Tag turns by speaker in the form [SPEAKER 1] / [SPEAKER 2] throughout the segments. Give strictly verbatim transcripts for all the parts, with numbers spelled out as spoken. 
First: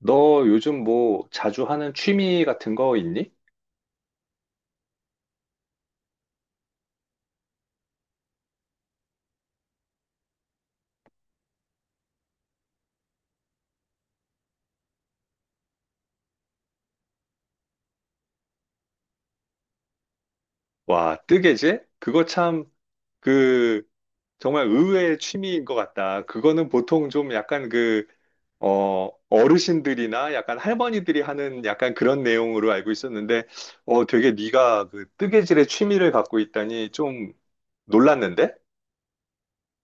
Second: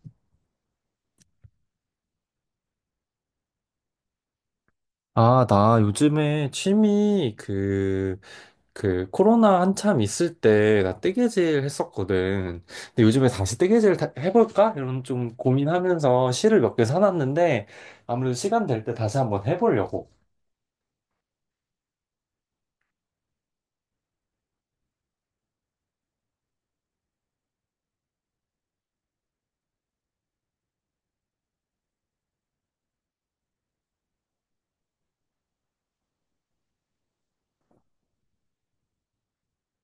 [SPEAKER 1] 너 요즘 뭐 자주 하는 취미 같은 거 있니?
[SPEAKER 2] 아, 나 요즘에 취미 그, 그 코로나 한참 있을 때 나 뜨개질 했었거든. 근데 요즘에 다시 뜨개질 다- 해볼까? 이런 좀 고민하면서 실을 몇 개 사놨는데 아무래도 시간 될 때 다시 한번 해보려고.
[SPEAKER 1] 와, 뜨개질? 그거 참, 그, 정말 의외의 취미인 것 같다. 그거는 보통 좀 약간 그, 어, 어르신들이나 약간 할머니들이 하는 약간 그런 내용으로 알고 있었는데, 어, 되게 네가 그 뜨개질의 취미를 갖고 있다니 좀 놀랐는데?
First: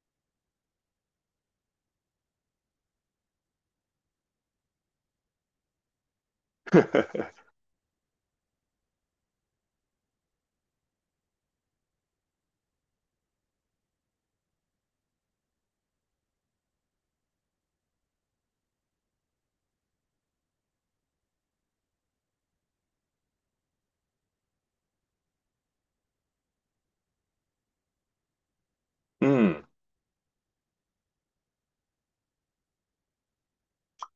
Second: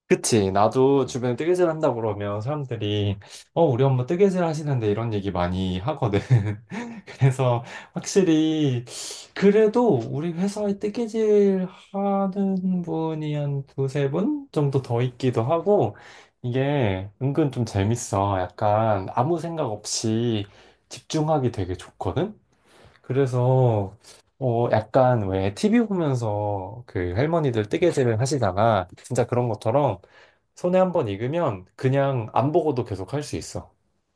[SPEAKER 2] 그치? 나도 주변에 뜨개질 한다 그러면 사람들이 어, 우리 엄마 뜨개질 하시는데 이런 얘기 많이 하거든. 그래서 확실히 그래도 우리 회사에 뜨개질 하는 분이 한 두세 분 정도 더 있기도 하고 이게 은근 좀 재밌어. 약간 아무 생각 없이 집중하기 되게 좋거든. 그래서 어 약간 왜 티비 보면서 그 할머니들 뜨개질을 하시다가 진짜 그런
[SPEAKER 1] 음.
[SPEAKER 2] 것처럼 손에 한번 익으면 그냥 안 보고도 계속 할 수 있어.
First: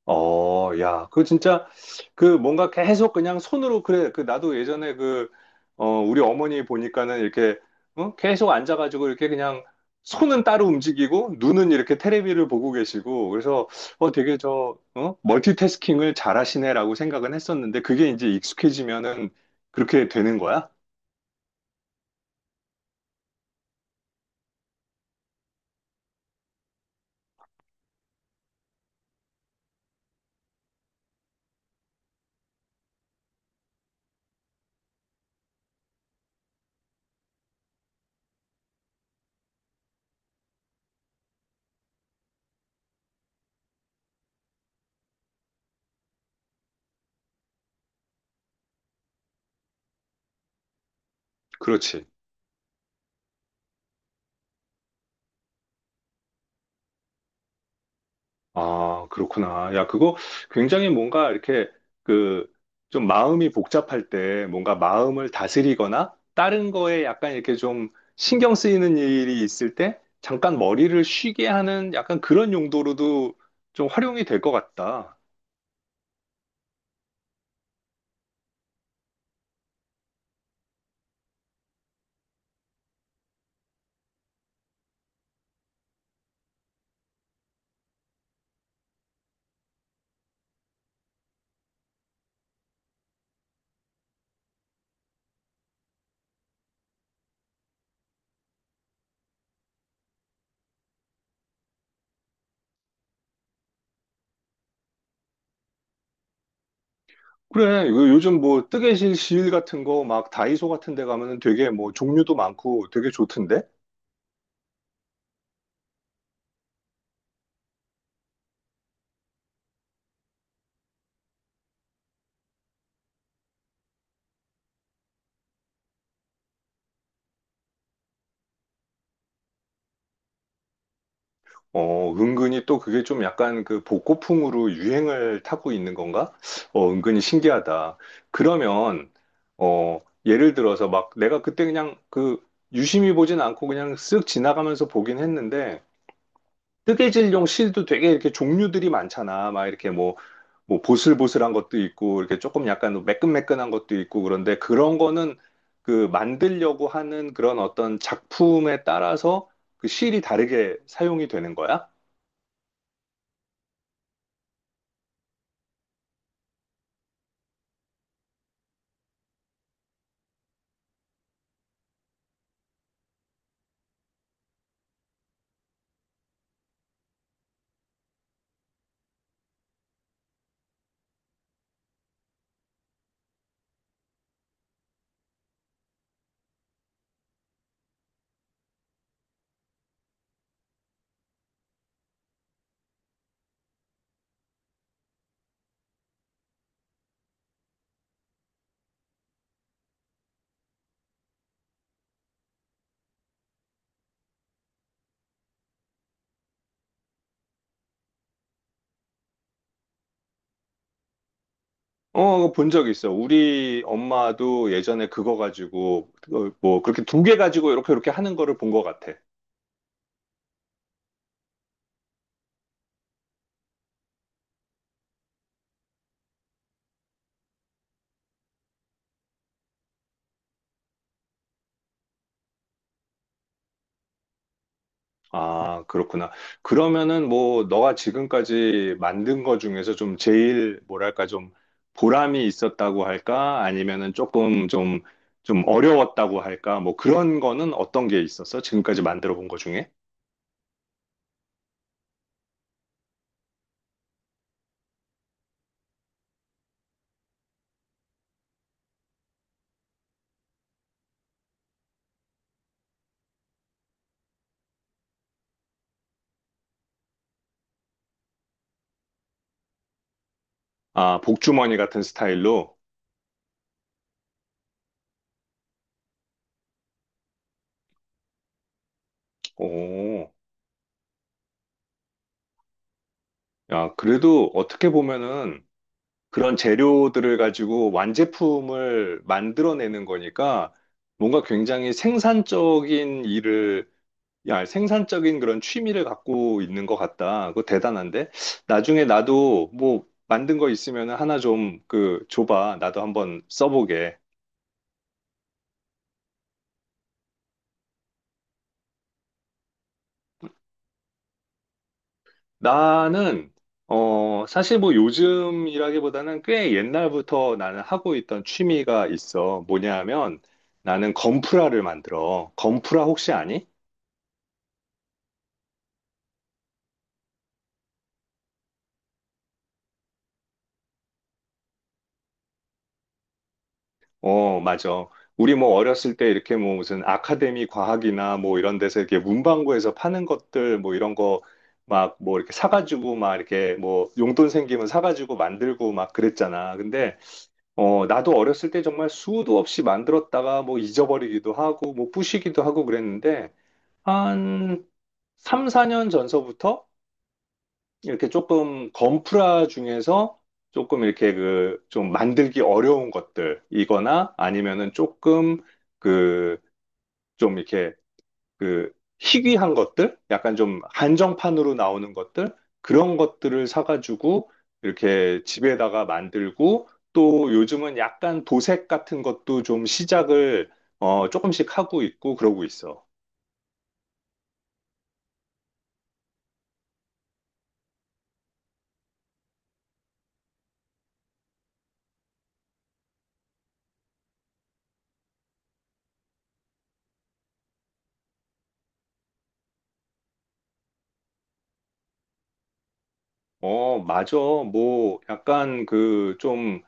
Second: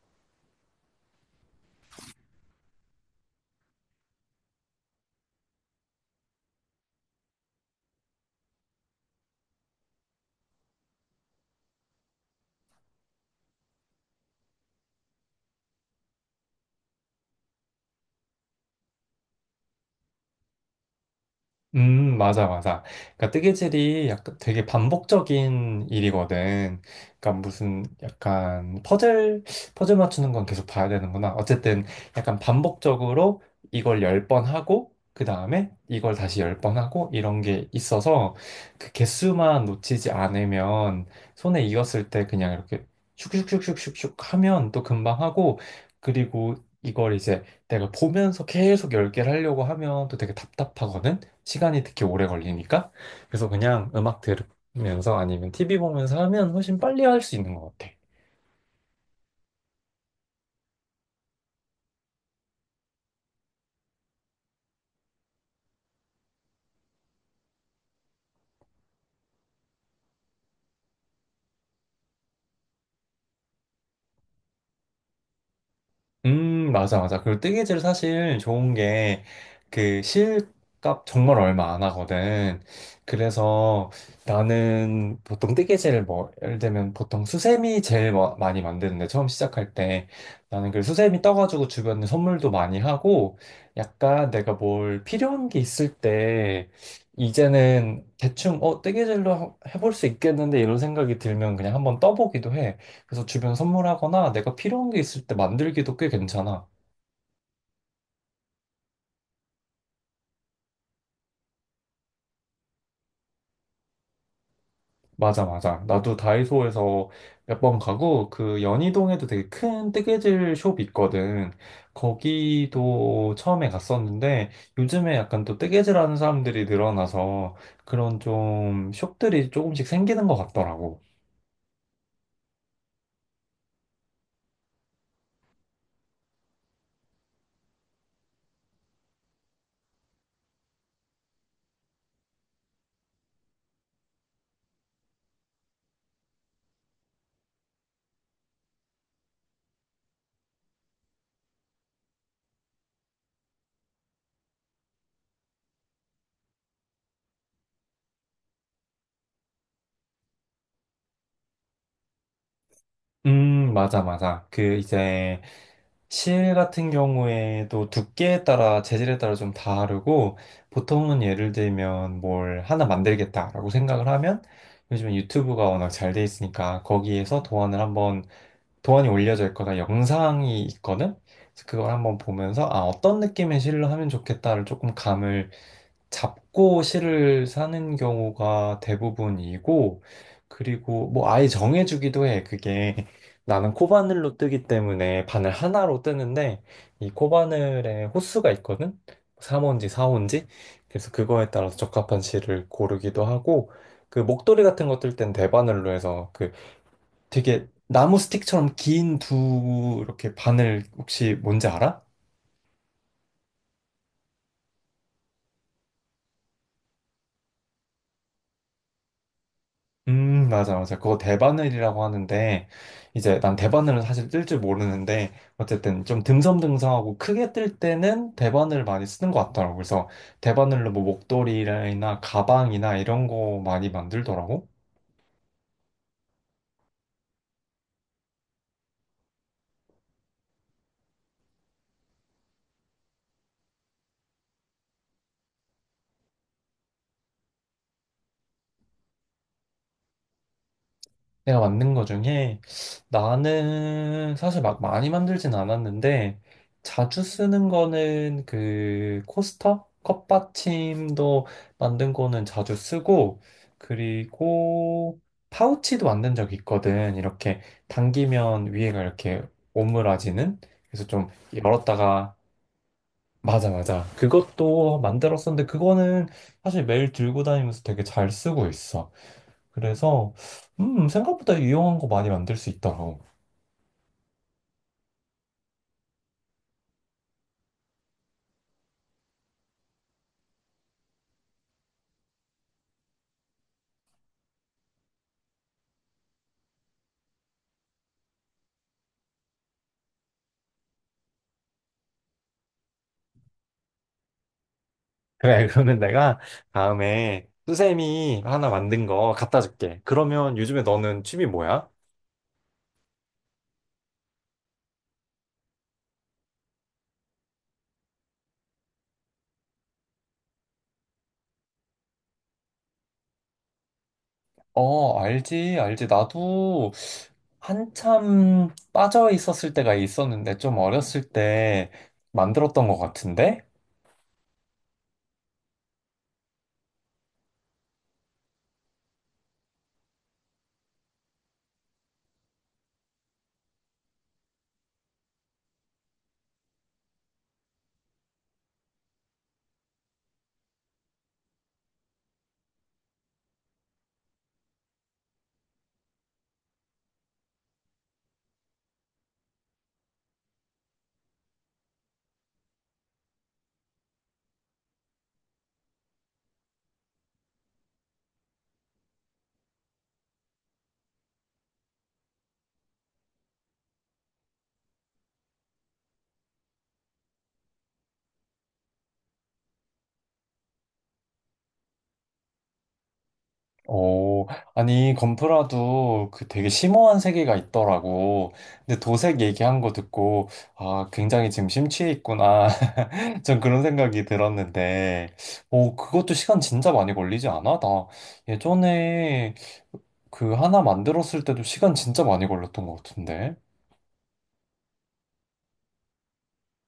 [SPEAKER 1] 어, 야, 그거 진짜, 그 뭔가 계속 그냥 손으로, 그래, 그 나도 예전에 그, 어, 우리 어머니 보니까는 이렇게, 어? 계속 앉아가지고 이렇게 그냥 손은 따로 움직이고, 눈은 이렇게 테레비를 보고 계시고, 그래서, 어, 되게 저, 어? 멀티태스킹을 잘하시네라고 생각은 했었는데, 그게 이제 익숙해지면은 그렇게 되는 거야?
[SPEAKER 2] 음, 맞아, 맞아. 그러니까 뜨개질이 약간 되게 반복적인 일이거든. 그러니까 무슨 약간 퍼즐, 퍼즐 맞추는 건 계속 봐야 되는구나. 어쨌든 약간 반복적으로 이걸 열 번 하고, 그 다음에 이걸 다시 열 번 하고, 이런 게 있어서 그 개수만 놓치지 않으면 손에 익었을 때 그냥 이렇게 슉슉슉슉슉슉 하면 또 금방 하고, 그리고 이걸 이제 내가 보면서 계속 열 개를 하려고 하면 또 되게 답답하거든. 시간이
[SPEAKER 1] 그렇지.
[SPEAKER 2] 특히 오래 걸리니까. 그래서 그냥 음악 들으면서 아니면 티비 보면서 하면 훨씬 빨리 할 수 있는 것 같아.
[SPEAKER 1] 아, 그렇구나. 야, 그거 굉장히 뭔가 이렇게 그 좀 마음이 복잡할 때 뭔가 마음을 다스리거나 다른 거에 약간 이렇게 좀 신경 쓰이는 일이 있을 때 잠깐 머리를 쉬게 하는 약간 그런 용도로도 좀 활용이 될 것 같다.
[SPEAKER 2] 음, 맞아, 맞아. 그리고 뜨개질 사실 좋은 게 그 실값 정말 얼마 안 하거든. 그래서 나는 보통 뜨개질을 뭐, 예를 들면 보통 수세미 제일 마- 많이 만드는데 처음 시작할 때 나는 그 수세미 떠가지고 주변에 선물도 많이 하고 약간 내가 뭘 필요한 게 있을 때 이제는 대충 어, 뜨개질로 하- 해볼 수 있겠는데 이런 생각이 들면 그냥 한번 떠보기도 해. 그래서 주변 선물하거나 내가 필요한 게 있을 때 만들기도 꽤 괜찮아.
[SPEAKER 1] 그래, 요- 요즘 뭐 뜨개질 실 같은 거 막 다이소 같은 데 가면은 되게 뭐 종류도 많고 되게 좋던데?
[SPEAKER 2] 맞아, 맞아. 나도 다이소에서 몇 번 가고, 그 연희동에도 되게 큰 뜨개질 숍이 있거든. 거기도 처음에 갔었는데, 요즘에 약간 또 뜨개질 하는 사람들이 늘어나서 그런 좀 숍들이 조금씩 생기는 것 같더라고.
[SPEAKER 1] 어, 은근히 또 그게 좀 약간 그 복고풍으로 유행을 타고 있는 건가? 어, 은근히 신기하다. 그러면, 어, 예를 들어서 막 내가 그때 그냥 그 유심히 보진 않고 그냥 쓱 지나가면서 보긴 했는데, 뜨개질용 실도 되게 이렇게 종류들이 많잖아. 막 이렇게 뭐, 뭐 보슬보슬한 것도 있고, 이렇게 조금 약간 매끈매끈한 것도 있고, 그런데 그런 거는 그 만들려고 하는 그런 어떤 작품에 따라서 그 실이 다르게 사용이 되는 거야?
[SPEAKER 2] 음, 맞아, 맞아. 그 이제 실 같은 경우에도 두께에 따라 재질에 따라 좀 다르고 보통은 예를 들면 뭘 하나 만들겠다라고 생각을 하면 요즘에 유튜브가 워낙 잘 돼 있으니까 거기에서 도안을 한번 도안이 올려져 있거나 영상이 있거든. 그래서 그걸 한번 보면서 아, 어떤 느낌의 실로 하면 좋겠다를 조금 감을 잡고 실을 사는 경우가 대부분이고, 그리고 뭐 아예 정해주기도 해. 그게 나는 코바늘로 뜨기 때문에 바늘 하나로 뜨는데, 이 코바늘에 호수가 있거든? 삼 호인지 사 호인지? 그래서 그거에 따라서 적합한 실을 고르기도 하고, 그 목도리 같은 거 뜰 땐 대바늘로 해서 그 되게 나무 스틱처럼 긴 두 이렇게 바늘 혹시 뭔지 알아?
[SPEAKER 1] 어, 본 적 있어. 우리 엄마도 예전에 그거 가지고, 어, 뭐, 그렇게 두 개 가지고 이렇게 이렇게 하는 거를 본 것 같아.
[SPEAKER 2] 음, 맞아, 맞아. 그거 대바늘이라고 하는데, 이제 난 대바늘은 사실 뜰 줄 모르는데, 어쨌든 좀 듬성듬성하고 크게 뜰 때는 대바늘 많이 쓰는 것 같더라고. 그래서 대바늘로 뭐 목도리나 가방이나 이런 거 많이 만들더라고.
[SPEAKER 1] 아, 그렇구나. 그러면은 뭐, 너가 지금까지 만든 거 중에서 좀 제일, 뭐랄까, 좀 보람이 있었다고 할까? 아니면은 조금 좀, 좀 어려웠다고 할까? 뭐 그런 거는 어떤 게 있었어? 지금까지 만들어 본 거 중에?
[SPEAKER 2] 내가 만든 거 중에 나는 사실 막 많이 만들진 않았는데 자주 쓰는 거는 그 코스터? 컵받침도 만든 거는 자주 쓰고 그리고 파우치도 만든 적 있거든. 이렇게 당기면 위에가 이렇게 오므라지는 그래서
[SPEAKER 1] 아,
[SPEAKER 2] 좀
[SPEAKER 1] 복주머니 같은
[SPEAKER 2] 열었다가
[SPEAKER 1] 스타일로?
[SPEAKER 2] 맞아, 맞아. 그것도 만들었었는데 그거는 사실 매일 들고 다니면서 되게 잘 쓰고 있어.
[SPEAKER 1] 오,
[SPEAKER 2] 그래서 음, 생각보다 유용한 거 많이 만들 수 있더라고.
[SPEAKER 1] 야, 그래도 어떻게 보면은, 그런 재료들을 가지고 완제품을 만들어내는 거니까 뭔가 굉장히 생산적인 일을, 야, 생산적인 그런 취미를 갖고 있는 것 같다. 그거 대단한데? 나중에 나도 뭐 만든 거 있으면 하나 좀 그 줘봐. 나도 한번 써보게.
[SPEAKER 2] 그래, 그러면 내가 다음에 수세미 하나 만든 거 갖다 줄게. 그러면 요즘에 너는 취미 뭐야?
[SPEAKER 1] 나는, 어, 사실 뭐 요즘이라기보다는 꽤 옛날부터 나는 하고 있던 취미가 있어. 뭐냐 하면 나는 건프라를 만들어. 건프라 혹시 아니?
[SPEAKER 2] 어, 알지, 알지. 나도 한참 빠져 있었을 때가 있었는데, 좀 어렸을 때 만들었던 것 같은데?
[SPEAKER 1] 어, 맞아. 우리 뭐 어렸을 때 이렇게 뭐 무슨 아카데미 과학이나 뭐 이런 데서 이렇게 문방구에서 파는 것들 뭐 이런 거 막 뭐 이렇게 사가지고 막 이렇게 뭐 용돈 생기면 사가지고 만들고 막 그랬잖아. 근데 어, 나도 어렸을 때 정말 수도 없이 만들었다가 뭐 잊어버리기도 하고 뭐 부시기도 하고 그랬는데 한 삼, 사 년 전서부터 이렇게 조금 건프라 중에서 조금 이렇게 그 좀 만들기 어려운 것들이거나 아니면은 조금 그 좀 이렇게 그 희귀한 것들, 약간 좀 한정판으로 나오는 것들 그런 것들을 사가지고 이렇게 집에다가 만들고 또 요즘은 약간 도색 같은 것도 좀 시작을 어 조금씩 하고 있고 그러고 있어.
[SPEAKER 2] 오, 아니, 건프라도 그 되게 심오한 세계가 있더라고. 근데 도색 얘기한 거 듣고, 아, 굉장히 지금 심취해 있구나. 전 그런 생각이 들었는데, 오, 그것도 시간 진짜 많이 걸리지 않아? 나 예전에 그 하나 만들었을 때도 시간 진짜 많이 걸렸던 것 같은데.
[SPEAKER 1] 어, 맞아. 뭐 약간 그좀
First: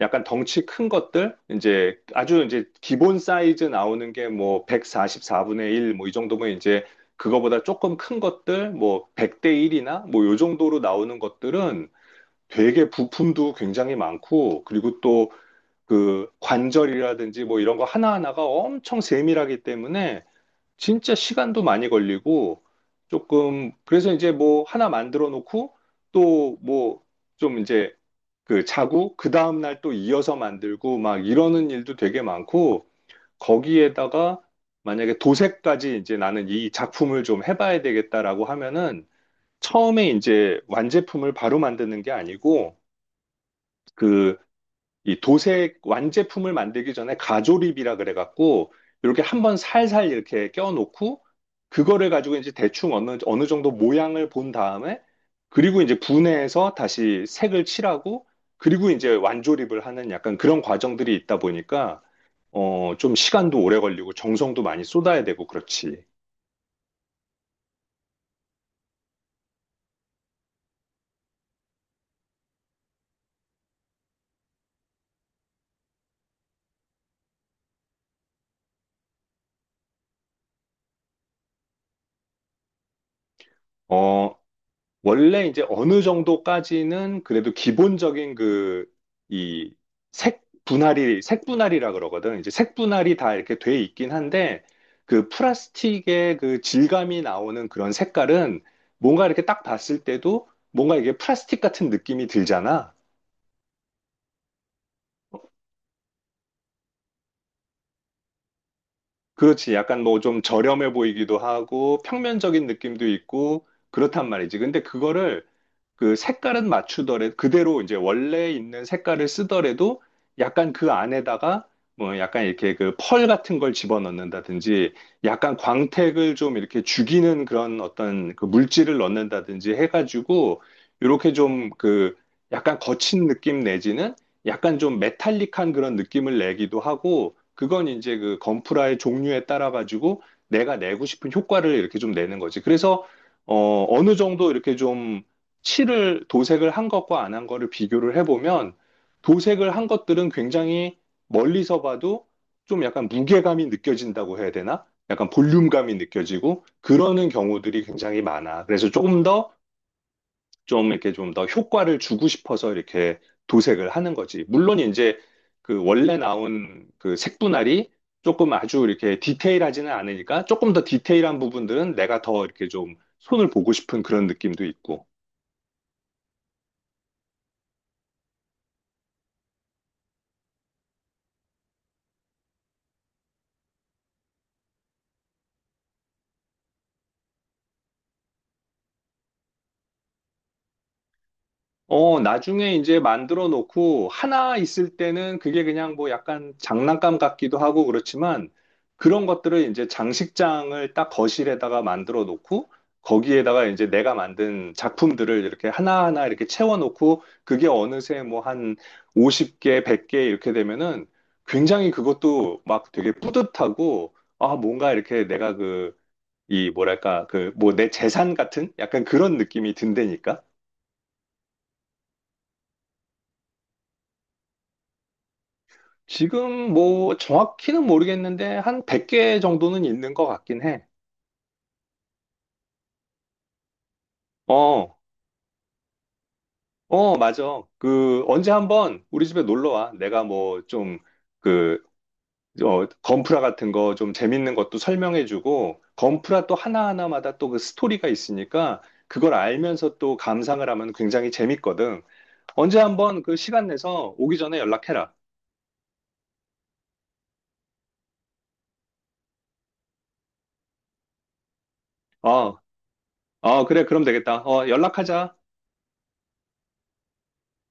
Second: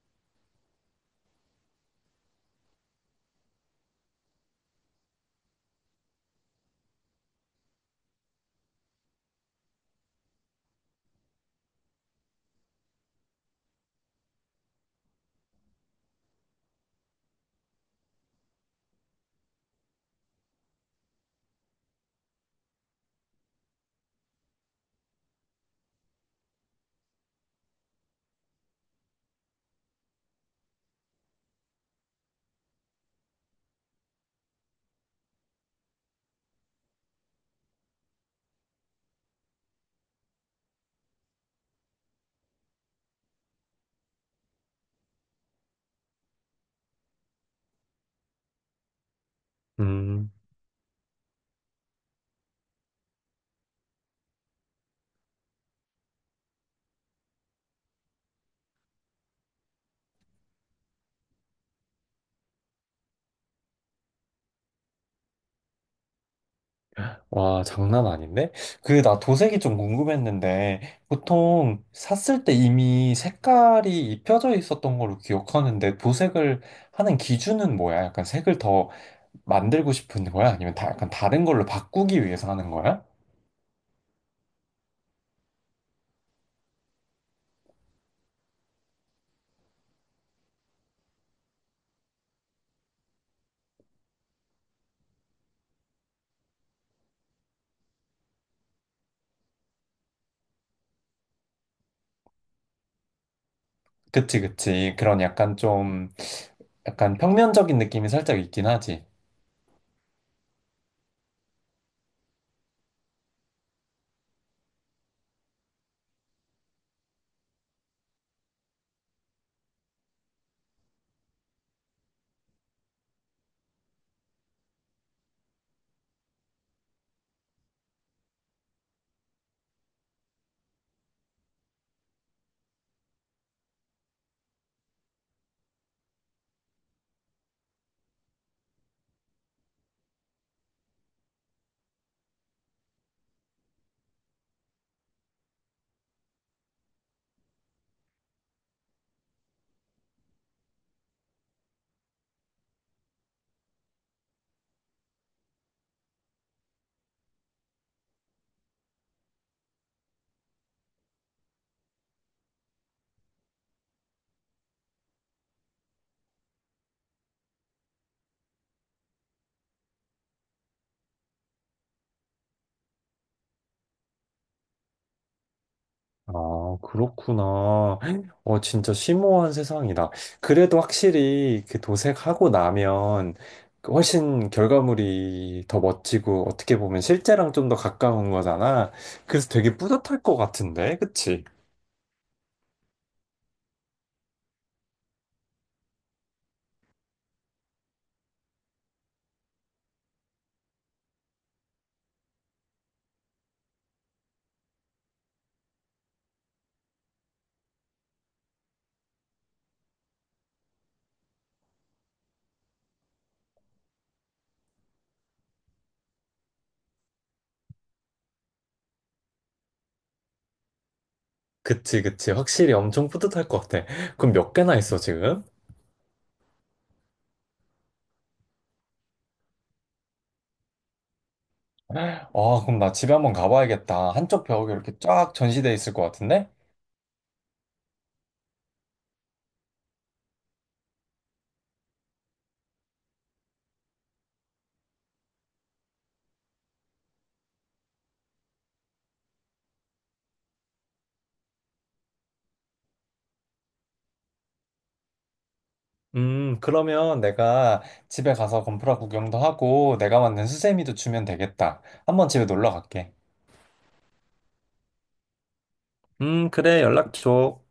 [SPEAKER 1] 약간 덩치 큰 것들 이제 아주 이제 기본 사이즈 나오는 게 뭐 백사십사 분의 일 뭐 이 정도면 이제 그거보다 조금 큰 것들 뭐 백 대 일이나 뭐 요 정도로 나오는 것들은 되게 부품도 굉장히 많고 그리고 또 그 관절이라든지 뭐 이런 거 하나하나가 엄청 세밀하기 때문에 진짜 시간도 많이 걸리고 조금 그래서 이제 뭐 하나 만들어 놓고 또 뭐 좀 이제 그 차고 그 다음 날 또 이어서 만들고 막 이러는 일도 되게 많고 거기에다가 만약에 도색까지 이제 나는 이 작품을 좀 해봐야 되겠다라고 하면은 처음에 이제 완제품을 바로 만드는 게 아니고 그 이 도색 완제품을 만들기 전에 가조립이라 그래갖고 이렇게 한번 살살
[SPEAKER 2] 음.
[SPEAKER 1] 이렇게 껴놓고 그거를 가지고 이제 대충 어느, 어느 정도 모양을 본 다음에 그리고 이제 분해해서 다시 색을 칠하고 그리고 이제 완조립을 하는 약간 그런 과정들이 있다 보니까 어, 좀 시간도 오래 걸리고 정성도 많이 쏟아야 되고 그렇지.
[SPEAKER 2] 와, 장난 아닌데? 그, 나 도색이 좀 궁금했는데, 보통 샀을 때 이미 색깔이 입혀져 있었던 걸로 기억하는데, 도색을 하는 기준은 뭐야? 약간 색을 더 만들고 싶은 거야? 아니면 다, 약간 다른 걸로 바꾸기 위해서 하는 거야?
[SPEAKER 1] 어, 원래 이제 어느 정도까지는 그래도 기본적인 그, 이 색 분할이, 색 분할이라 그러거든. 이제 색 분할이 다 이렇게 돼 있긴 한데, 그 플라스틱의 그 질감이 나오는 그런 색깔은 뭔가 이렇게 딱 봤을 때도 뭔가 이게 플라스틱 같은 느낌이 들잖아.
[SPEAKER 2] 그치, 그치. 그런 약간 좀, 약간 평면적인 느낌이 살짝 있긴 하지.
[SPEAKER 1] 그렇지. 약간 뭐 좀 저렴해 보이기도 하고, 평면적인 느낌도 있고, 그렇단 말이지. 근데 그거를 그 색깔은 맞추더라도 그대로 이제 원래 있는 색깔을 쓰더라도 약간 그 안에다가 뭐 약간 이렇게 그 펄 같은 걸 집어넣는다든지 약간 광택을 좀 이렇게 죽이는 그런 어떤 그 물질을 넣는다든지 해가지고 이렇게 좀 그 약간 거친 느낌 내지는 약간 좀 메탈릭한 그런 느낌을 내기도 하고 그건 이제 그 건프라의 종류에 따라 가지고 내가 내고 싶은 효과를 이렇게 좀 내는 거지. 그래서 어, 어느 정도 이렇게 좀 칠을 도색을 한 것과 안 한 거를 비교를 해보면 도색을 한 것들은 굉장히 멀리서 봐도 좀 약간 무게감이 느껴진다고 해야 되나? 약간 볼륨감이 느껴지고 그러는 경우들이 굉장히 많아. 그래서 조금 더 좀 이렇게 좀 더 효과를 주고 싶어서 이렇게 도색을 하는 거지. 물론 이제 그 원래 나온 그 색분할이 조금 아주 이렇게 디테일하지는 않으니까 조금 더 디테일한 부분들은 내가 더 이렇게 좀 손을 보고 싶은 그런 느낌도 있고.
[SPEAKER 2] 아, 그렇구나. 어, 진짜 심오한 세상이다. 그래도 확실히 그 도색하고 나면 그 훨씬 결과물이 더 멋지고 어떻게 보면 실제랑 좀 더 가까운 거잖아. 그래서 되게 뿌듯할 것 같은데, 그치?
[SPEAKER 1] 어, 나중에 이제 만들어 놓고 하나 있을 때는 그게 그냥 뭐 약간 장난감 같기도 하고 그렇지만 그런 것들을 이제 장식장을 딱 거실에다가 만들어 놓고 거기에다가 이제 내가 만든 작품들을 이렇게 하나하나 이렇게 채워 놓고 그게 어느새 뭐 한 오십 개, 백 개 이렇게 되면은 굉장히 그것도 막 되게 뿌듯하고 아, 뭔가 이렇게 내가 그 이 뭐랄까 그 뭐 내 재산 같은 약간 그런 느낌이 든다니까.
[SPEAKER 2] 그치, 그치. 확실히 엄청 뿌듯할 것 같아. 그럼 몇 개나 있어, 지금?
[SPEAKER 1] 지금 뭐 정확히는 모르겠는데 한 백 개 정도는 있는 것 같긴 해.
[SPEAKER 2] 아, 그럼 나 집에 한번 가봐야겠다. 한쪽 벽에
[SPEAKER 1] 어,
[SPEAKER 2] 이렇게 쫙 전시돼 있을 것 같은데?
[SPEAKER 1] 어, 맞아. 그 언제 한번 우리 집에 놀러 와. 내가 뭐 좀 그, 어, 건프라 같은 거 좀 재밌는 것도 설명해주고 건프라 또 하나하나마다 또 그 스토리가 있으니까 그걸 알면서 또 감상을 하면 굉장히 재밌거든. 언제 한번 그 시간 내서 오기 전에 연락해라.
[SPEAKER 2] 음, 그러면 내가 집에 가서 건프라 구경도 하고 내가 만든 수세미도 주면 되겠다. 한번 집에
[SPEAKER 1] 어,
[SPEAKER 2] 놀러 갈게.
[SPEAKER 1] 어, 그래, 그럼 되겠다. 어, 연락하자.
[SPEAKER 2] 음, 그래, 연락 줘.